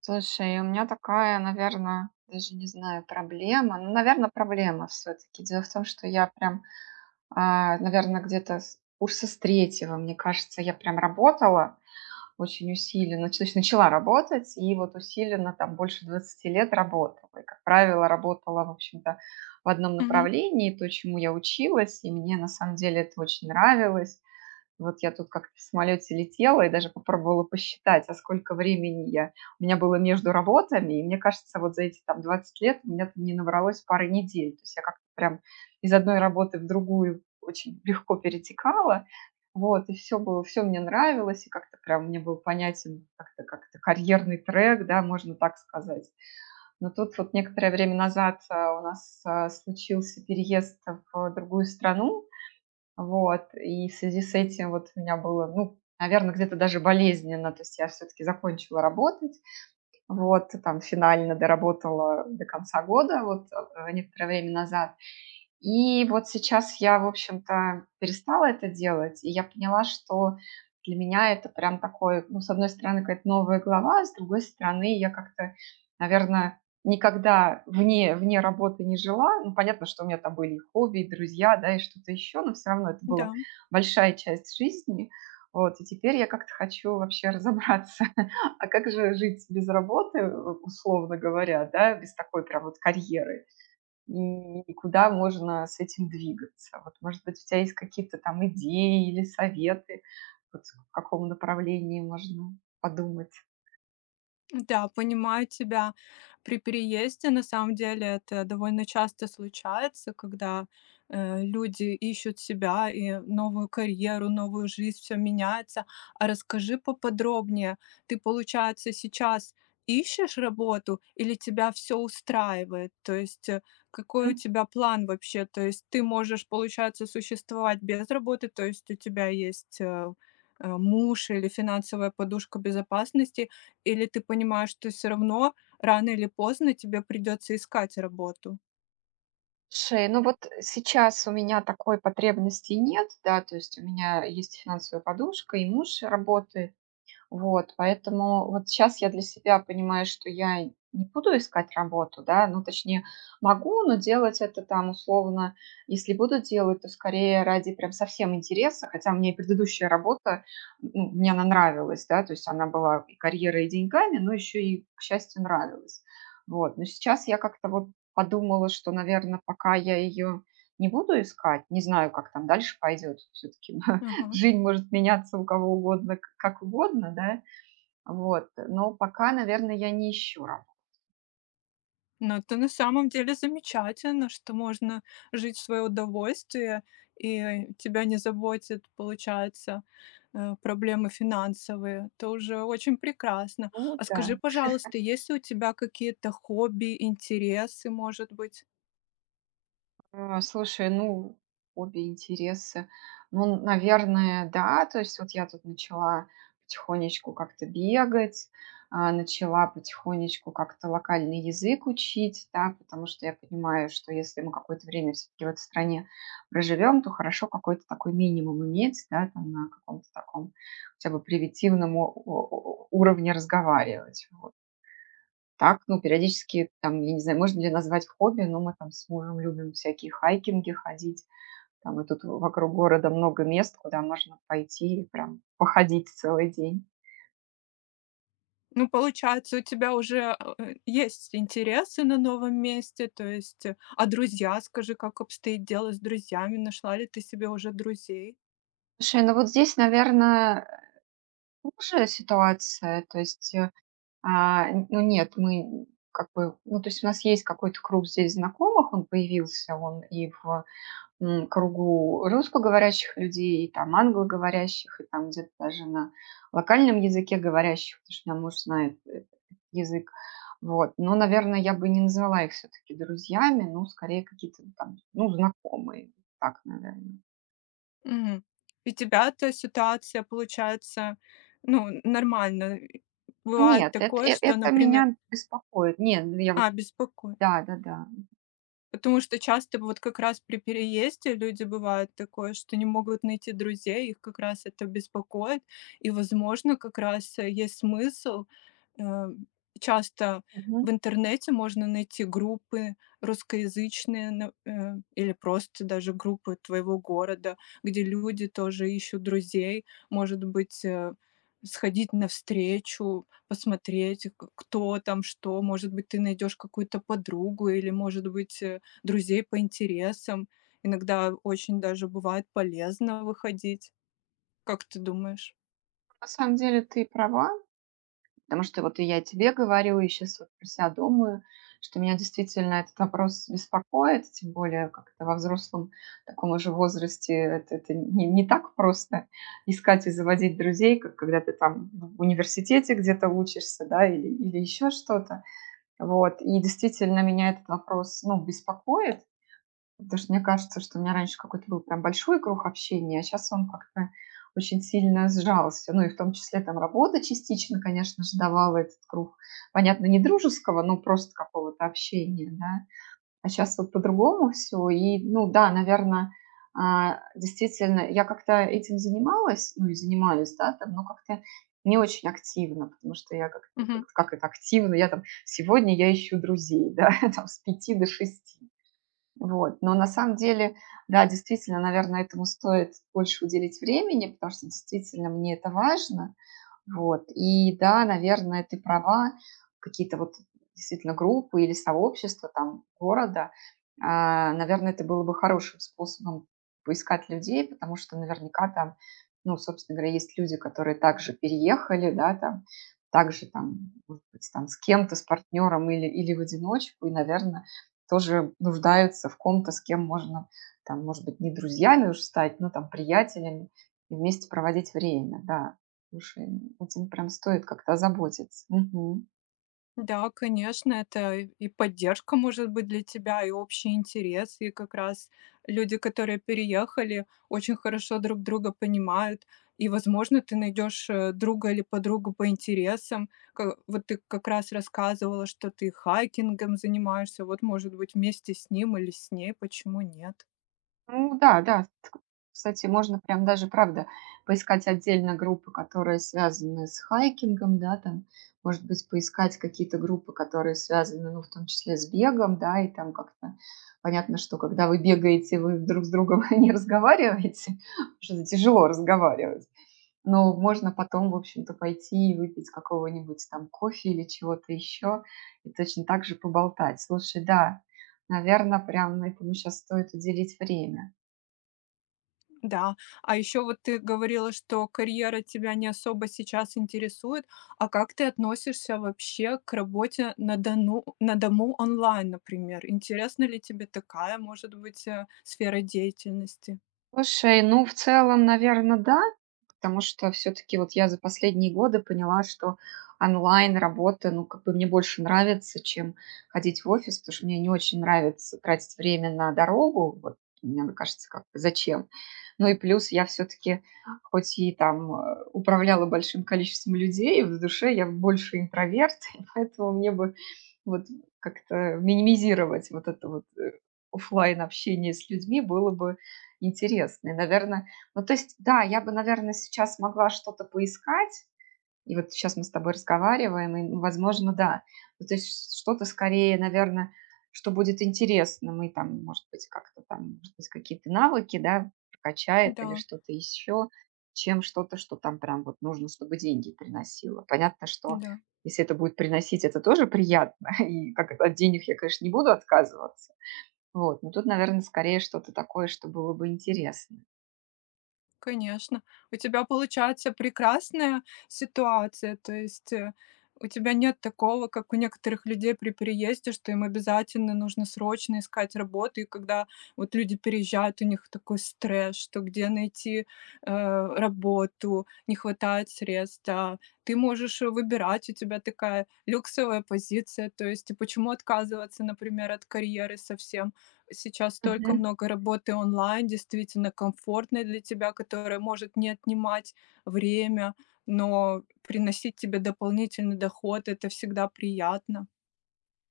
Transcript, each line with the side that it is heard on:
right: Слушай, у меня такая, наверное, даже не знаю, проблема. Ну, наверное, проблема все таки. Дело в том, что я прям, наверное, где-то с курса с 3, мне кажется, я прям работала очень усиленно. То есть начала работать и вот усиленно там больше 20 лет работала. И, как правило, работала, в общем-то, в одном
left: Мгм.
right: направлении, то, чему я училась, и мне на самом деле это очень нравилось. Вот я тут как-то в самолете летела и даже попробовала посчитать, а сколько времени я у меня было между работами. И мне кажется, вот за эти там 20 лет у меня там не набралось пары недель. То есть я как-то прям из одной работы в другую очень легко перетекала. Вот, и все было, все мне нравилось, и как-то прям мне был понятен как то карьерный трек, да, можно так сказать. Но тут вот некоторое время назад у нас случился переезд в другую страну, вот, и в связи с этим вот у меня было, ну, наверное, где-то даже болезненно. То есть я все таки закончила работать, вот, там финально доработала до конца года, вот, некоторое время назад. И вот сейчас я, в общем-то, перестала это делать, и я поняла, что для меня это прям такой, ну, с одной стороны, какая-то новая глава, а с другой стороны, я как-то, наверное, никогда вне работы не жила. Ну, понятно, что у меня там были и хобби, и друзья, да, и что-то еще, но все равно это была
left: Да.
right: большая часть жизни. Вот, и теперь я как-то хочу вообще разобраться, а как же жить без работы, условно говоря, да, без такой прям вот карьеры и куда можно с этим двигаться. Вот, может быть, у тебя есть какие-то там идеи или советы, вот в каком направлении можно подумать?
left: Да, понимаю тебя. При переезде на самом деле это довольно часто случается, когда люди ищут себя и новую карьеру, новую жизнь, все меняется. А расскажи поподробнее, ты, получается, сейчас ищешь работу или тебя все устраивает? То есть какой у
right: М,
left: тебя план вообще? То есть ты можешь, получается, существовать без работы, то есть у тебя есть муж или финансовая подушка безопасности, или ты понимаешь, что все равно рано или поздно тебе придется искать работу?
right: слушай, ну вот сейчас у меня такой потребности нет, да, то есть у меня есть финансовая подушка, и муж работает. Вот, поэтому вот сейчас я для себя понимаю, что я не буду искать работу, да, ну, точнее, могу, но делать это там условно, если буду делать, то скорее ради прям совсем интереса, хотя мне и предыдущая работа, ну, мне она нравилась, да, то есть она была и карьерой, и деньгами, но еще и, к счастью, нравилась. Вот, но сейчас я как-то вот подумала, что, наверное, пока я ее не буду искать, не знаю, как там дальше пойдет все-таки,
left: Ага.
right: жизнь может меняться у кого угодно, как угодно, да, вот, но пока, наверное, я не ищу работу.
left: Но это на самом деле замечательно, что можно жить в свое удовольствие, и тебя не заботят, получается, проблемы финансовые. Это уже очень прекрасно.
right: Ну,
left: А
right: да.
left: скажи, пожалуйста, есть ли у тебя какие-то хобби, интересы, может быть?
right: Слушай, ну, обе интересы. Ну, наверное, да. То есть вот я тут начала потихонечку как-то бегать, начала потихонечку как-то локальный язык учить, да, потому что я понимаю, что если мы какое-то время все-таки в этой стране проживем, то хорошо какой-то такой минимум иметь, да, там на каком-то таком хотя бы привитивном уровне разговаривать. Так, ну, периодически, там, я не знаю, можно ли назвать хобби, но мы там с мужем любим всякие хайкинги ходить. Там и тут вокруг города много мест, куда можно пойти и прям походить целый день.
left: Ну, получается, у тебя уже, есть интересы на новом месте, то есть, а друзья, скажи, как обстоит дело с друзьями? Нашла ли ты себе уже друзей?
right: Слушай, ну вот здесь, наверное, хуже ситуация. То есть, ну нет, мы как бы, ну то есть у нас есть какой-то круг здесь знакомых, он появился, он и в кругу русскоговорящих людей, и там англоговорящих, и там где-то даже на локальном языке говорящих, потому что у меня муж знает язык. Вот. Но, наверное, я бы не назвала их все-таки друзьями, ну, скорее какие-то там, ну, знакомые. Так, наверное.
left: Мгм. И тебя-то ситуация получается, ну, нормально. Бывает
right: Нет, это,
left: такое,
right: э-
left: что,
right: это
left: например.
right: меня беспокоит. Нет, ну, я вот,
left: А, беспоко
right: да, да, да.
left: Потому что часто вот как раз при переезде люди бывают такое, что не могут найти друзей, их как раз это беспокоит. И, возможно, как раз, есть смысл, э, часто
right: Мгм.
left: в интернете можно найти группы русскоязычные, на или просто даже группы твоего города, где люди тоже ищут друзей. Может быть, сходить навстречу, посмотреть, к кто там что. Может быть, ты найдешь какую-то подругу или, может быть, друзей по интересам. Иногда очень даже бывает полезно выходить. Как ты думаешь?
right: На самом деле ты права, Потому что вот и я тебе говорю, и сейчас вот про себя думаю, что меня действительно этот вопрос беспокоит, тем более как-то во взрослом таком уже возрасте это не так просто искать и заводить друзей, как когда ты там ну, в университете где-то учишься, да, или еще что-то. Вот. И действительно меня этот вопрос, ну, беспокоит, Потому что мне кажется, что у меня раньше какой-то был прям большой круг общения, а сейчас он как-то очень сильно сжался. Ну и в том числе там работа частично, конечно же, давала этот круг. Понятно, не дружеского, но просто какого-то общения, да. А сейчас вот по-другому все. И, ну да, наверное, действительно, я как-то этим занималась, ну и занимаюсь, да, там, но как-то не очень активно, потому что я как,
left: Мгм.
right: как, как это активно, я там, сегодня я ищу друзей, да, там, с пяти до шести. Вот. Но на самом деле, да, действительно, наверное, этому стоит больше уделить времени, потому что действительно мне это важно. Вот. И да, наверное, ты права, какие-то вот действительно группы или сообщества там города, наверное, это было бы хорошим способом поискать людей, потому что наверняка там, ну, собственно говоря, есть люди, которые также переехали, да, там, также там, может быть, там с кем-то, с партнером или в одиночку, и, наверное, тоже нуждаются в ком-то, с кем можно, там, может быть, не друзьями уж стать, но там приятелями и вместе проводить время, да. Слушай, ну, этим прям стоит как-то озаботиться. Мгм.
left: Да, конечно, это и поддержка может быть для тебя, и общий интерес, и как раз люди, которые переехали, очень хорошо друг друга понимают, и, возможно, ты найдешь друга или подругу по интересам. Вот ты как раз рассказывала, что ты хайкингом занимаешься, вот, может быть, вместе с ним или с ней, почему нет?
right: Ну да, да. Кстати, можно прям даже, правда, поискать отдельно группы, которые связаны с хайкингом, да, там, может быть, поискать какие-то группы, которые связаны, ну, в том числе с бегом, да, и там как-то понятно, что когда вы бегаете, вы друг с другом не разговариваете, потому что тяжело разговаривать. Но можно потом, в общем-то, пойти и выпить какого-нибудь там кофе или чего-то еще, и точно так же поболтать. Слушай, да, наверное, прям этому сейчас стоит уделить время.
left: Да, а еще вот ты говорила, что карьера тебя не особо сейчас интересует. А как ты относишься вообще к работе на дому онлайн, например? Интересна ли тебе такая, может быть, сфера деятельности?
right: Слушай, ну, в целом, наверное, да, потому что все таки вот я за последние годы поняла, что онлайн-работа, ну, как бы мне больше нравится, чем ходить в офис, потому что мне не очень нравится тратить время на дорогу. Вот мне оно кажется, как бы зачем. Ну и плюс я все таки хоть и там, управляла большим количеством людей, в душе я больше интроверт, и поэтому мне бы вот как-то минимизировать вот это вот офлайн общение с людьми было бы интересно. И, наверное, ну то есть, да, я бы, наверное, сейчас могла что-то поискать, и вот сейчас мы с тобой разговариваем, и, возможно, да. Ну, то есть что-то скорее, наверное, что будет интересно. Мы там, может быть, как-то там, может быть, какие-то навыки, да, качает или
left: Да,
right: что-то еще, чем что-то, что там прям вот нужно, чтобы деньги приносило. Понятно, что
left: да.
right: если это будет приносить, это тоже приятно. И как это, от денег я, конечно, не буду отказываться. Вот, но тут, наверное, скорее что-то такое, что было бы интересно.
left: Конечно. У тебя получается прекрасная ситуация. То есть, у тебя нет такого, как у некоторых людей при переезде, что им обязательно нужно срочно искать работу. И когда вот люди переезжают, у них такой стресс, что где найти, работу, не хватает средств. А ты можешь выбирать, у тебя такая люксовая позиция. То есть, и почему отказываться, например, от карьеры совсем? Сейчас столько много работы онлайн, действительно комфортной для тебя, которая может не отнимать время, но приносить тебе дополнительный доход. Это всегда приятно.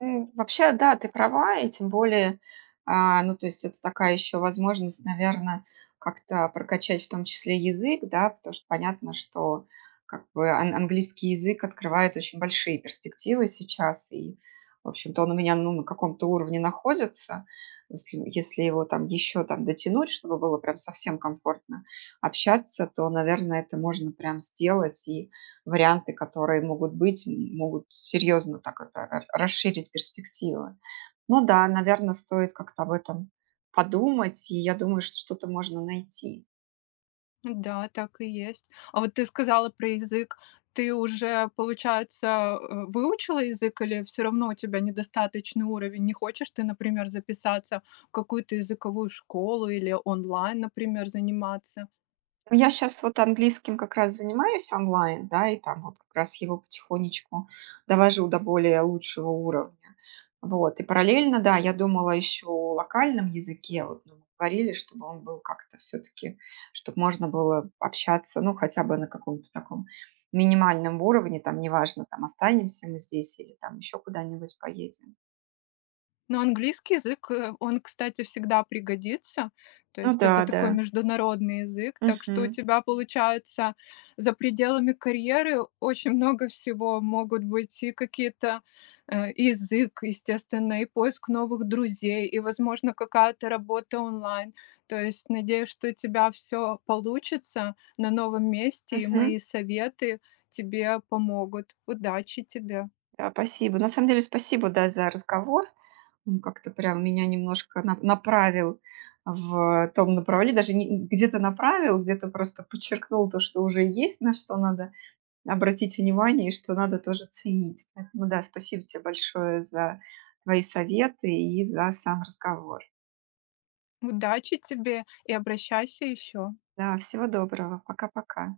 right: Вообще, да, ты права, и тем более, ну, то есть это такая еще возможность, наверное, как-то прокачать в том числе язык, да, потому что понятно, что как бы английский язык открывает очень большие перспективы сейчас, и, в общем-то, он у меня, ну, на каком-то уровне находится, если его там еще там дотянуть, чтобы было прям совсем комфортно общаться, то, наверное, это можно прям сделать и варианты, которые могут быть, могут серьезно так это расширить перспективы. Ну да, наверное, стоит как-то об этом подумать, и я думаю, что что-то можно найти.
left: Да, так и есть. А вот ты сказала про язык. Ты уже, получается, выучила язык или все равно у тебя недостаточный уровень? Не хочешь ты, например, записаться в какую-то языковую школу или онлайн, например, заниматься?
right: Ну, я сейчас вот английским как раз занимаюсь онлайн, да, и там вот как раз его потихонечку довожу до более лучшего уровня. Вот, и параллельно, да, я думала еще о локальном языке, вот, ну, мы говорили, чтобы он был как-то все-таки, чтобы можно было общаться, ну, хотя бы на каком-то таком минимальном уровне, там, неважно, там, останемся мы здесь или там еще куда-нибудь поедем.
left: Но английский язык, он, кстати, всегда пригодится. То
right: Ну
left: есть это
right: да, да.
left: такой международный язык, так что у
right: Мгм.
left: тебя получается за пределами карьеры очень много всего. Могут быть и какие-то и язык, естественно, и поиск новых друзей, и, возможно, какая-то работа онлайн. То есть надеюсь, что у тебя все получится на новом месте, и
right: Мгм.
left: мои советы тебе помогут. Удачи тебе.
right: Да, спасибо. На самом деле, спасибо, да, за разговор. Ну, как-то прям меня немножко на направил в том направлении, даже не где-то направил, где-то просто подчеркнул то, что уже есть, на что надо обратить внимание и что надо тоже ценить. Поэтому да, спасибо тебе большое за твои советы и за сам разговор.
left: Удачи тебе и обращайся еще.
right: Да, всего доброго. Пока-пока.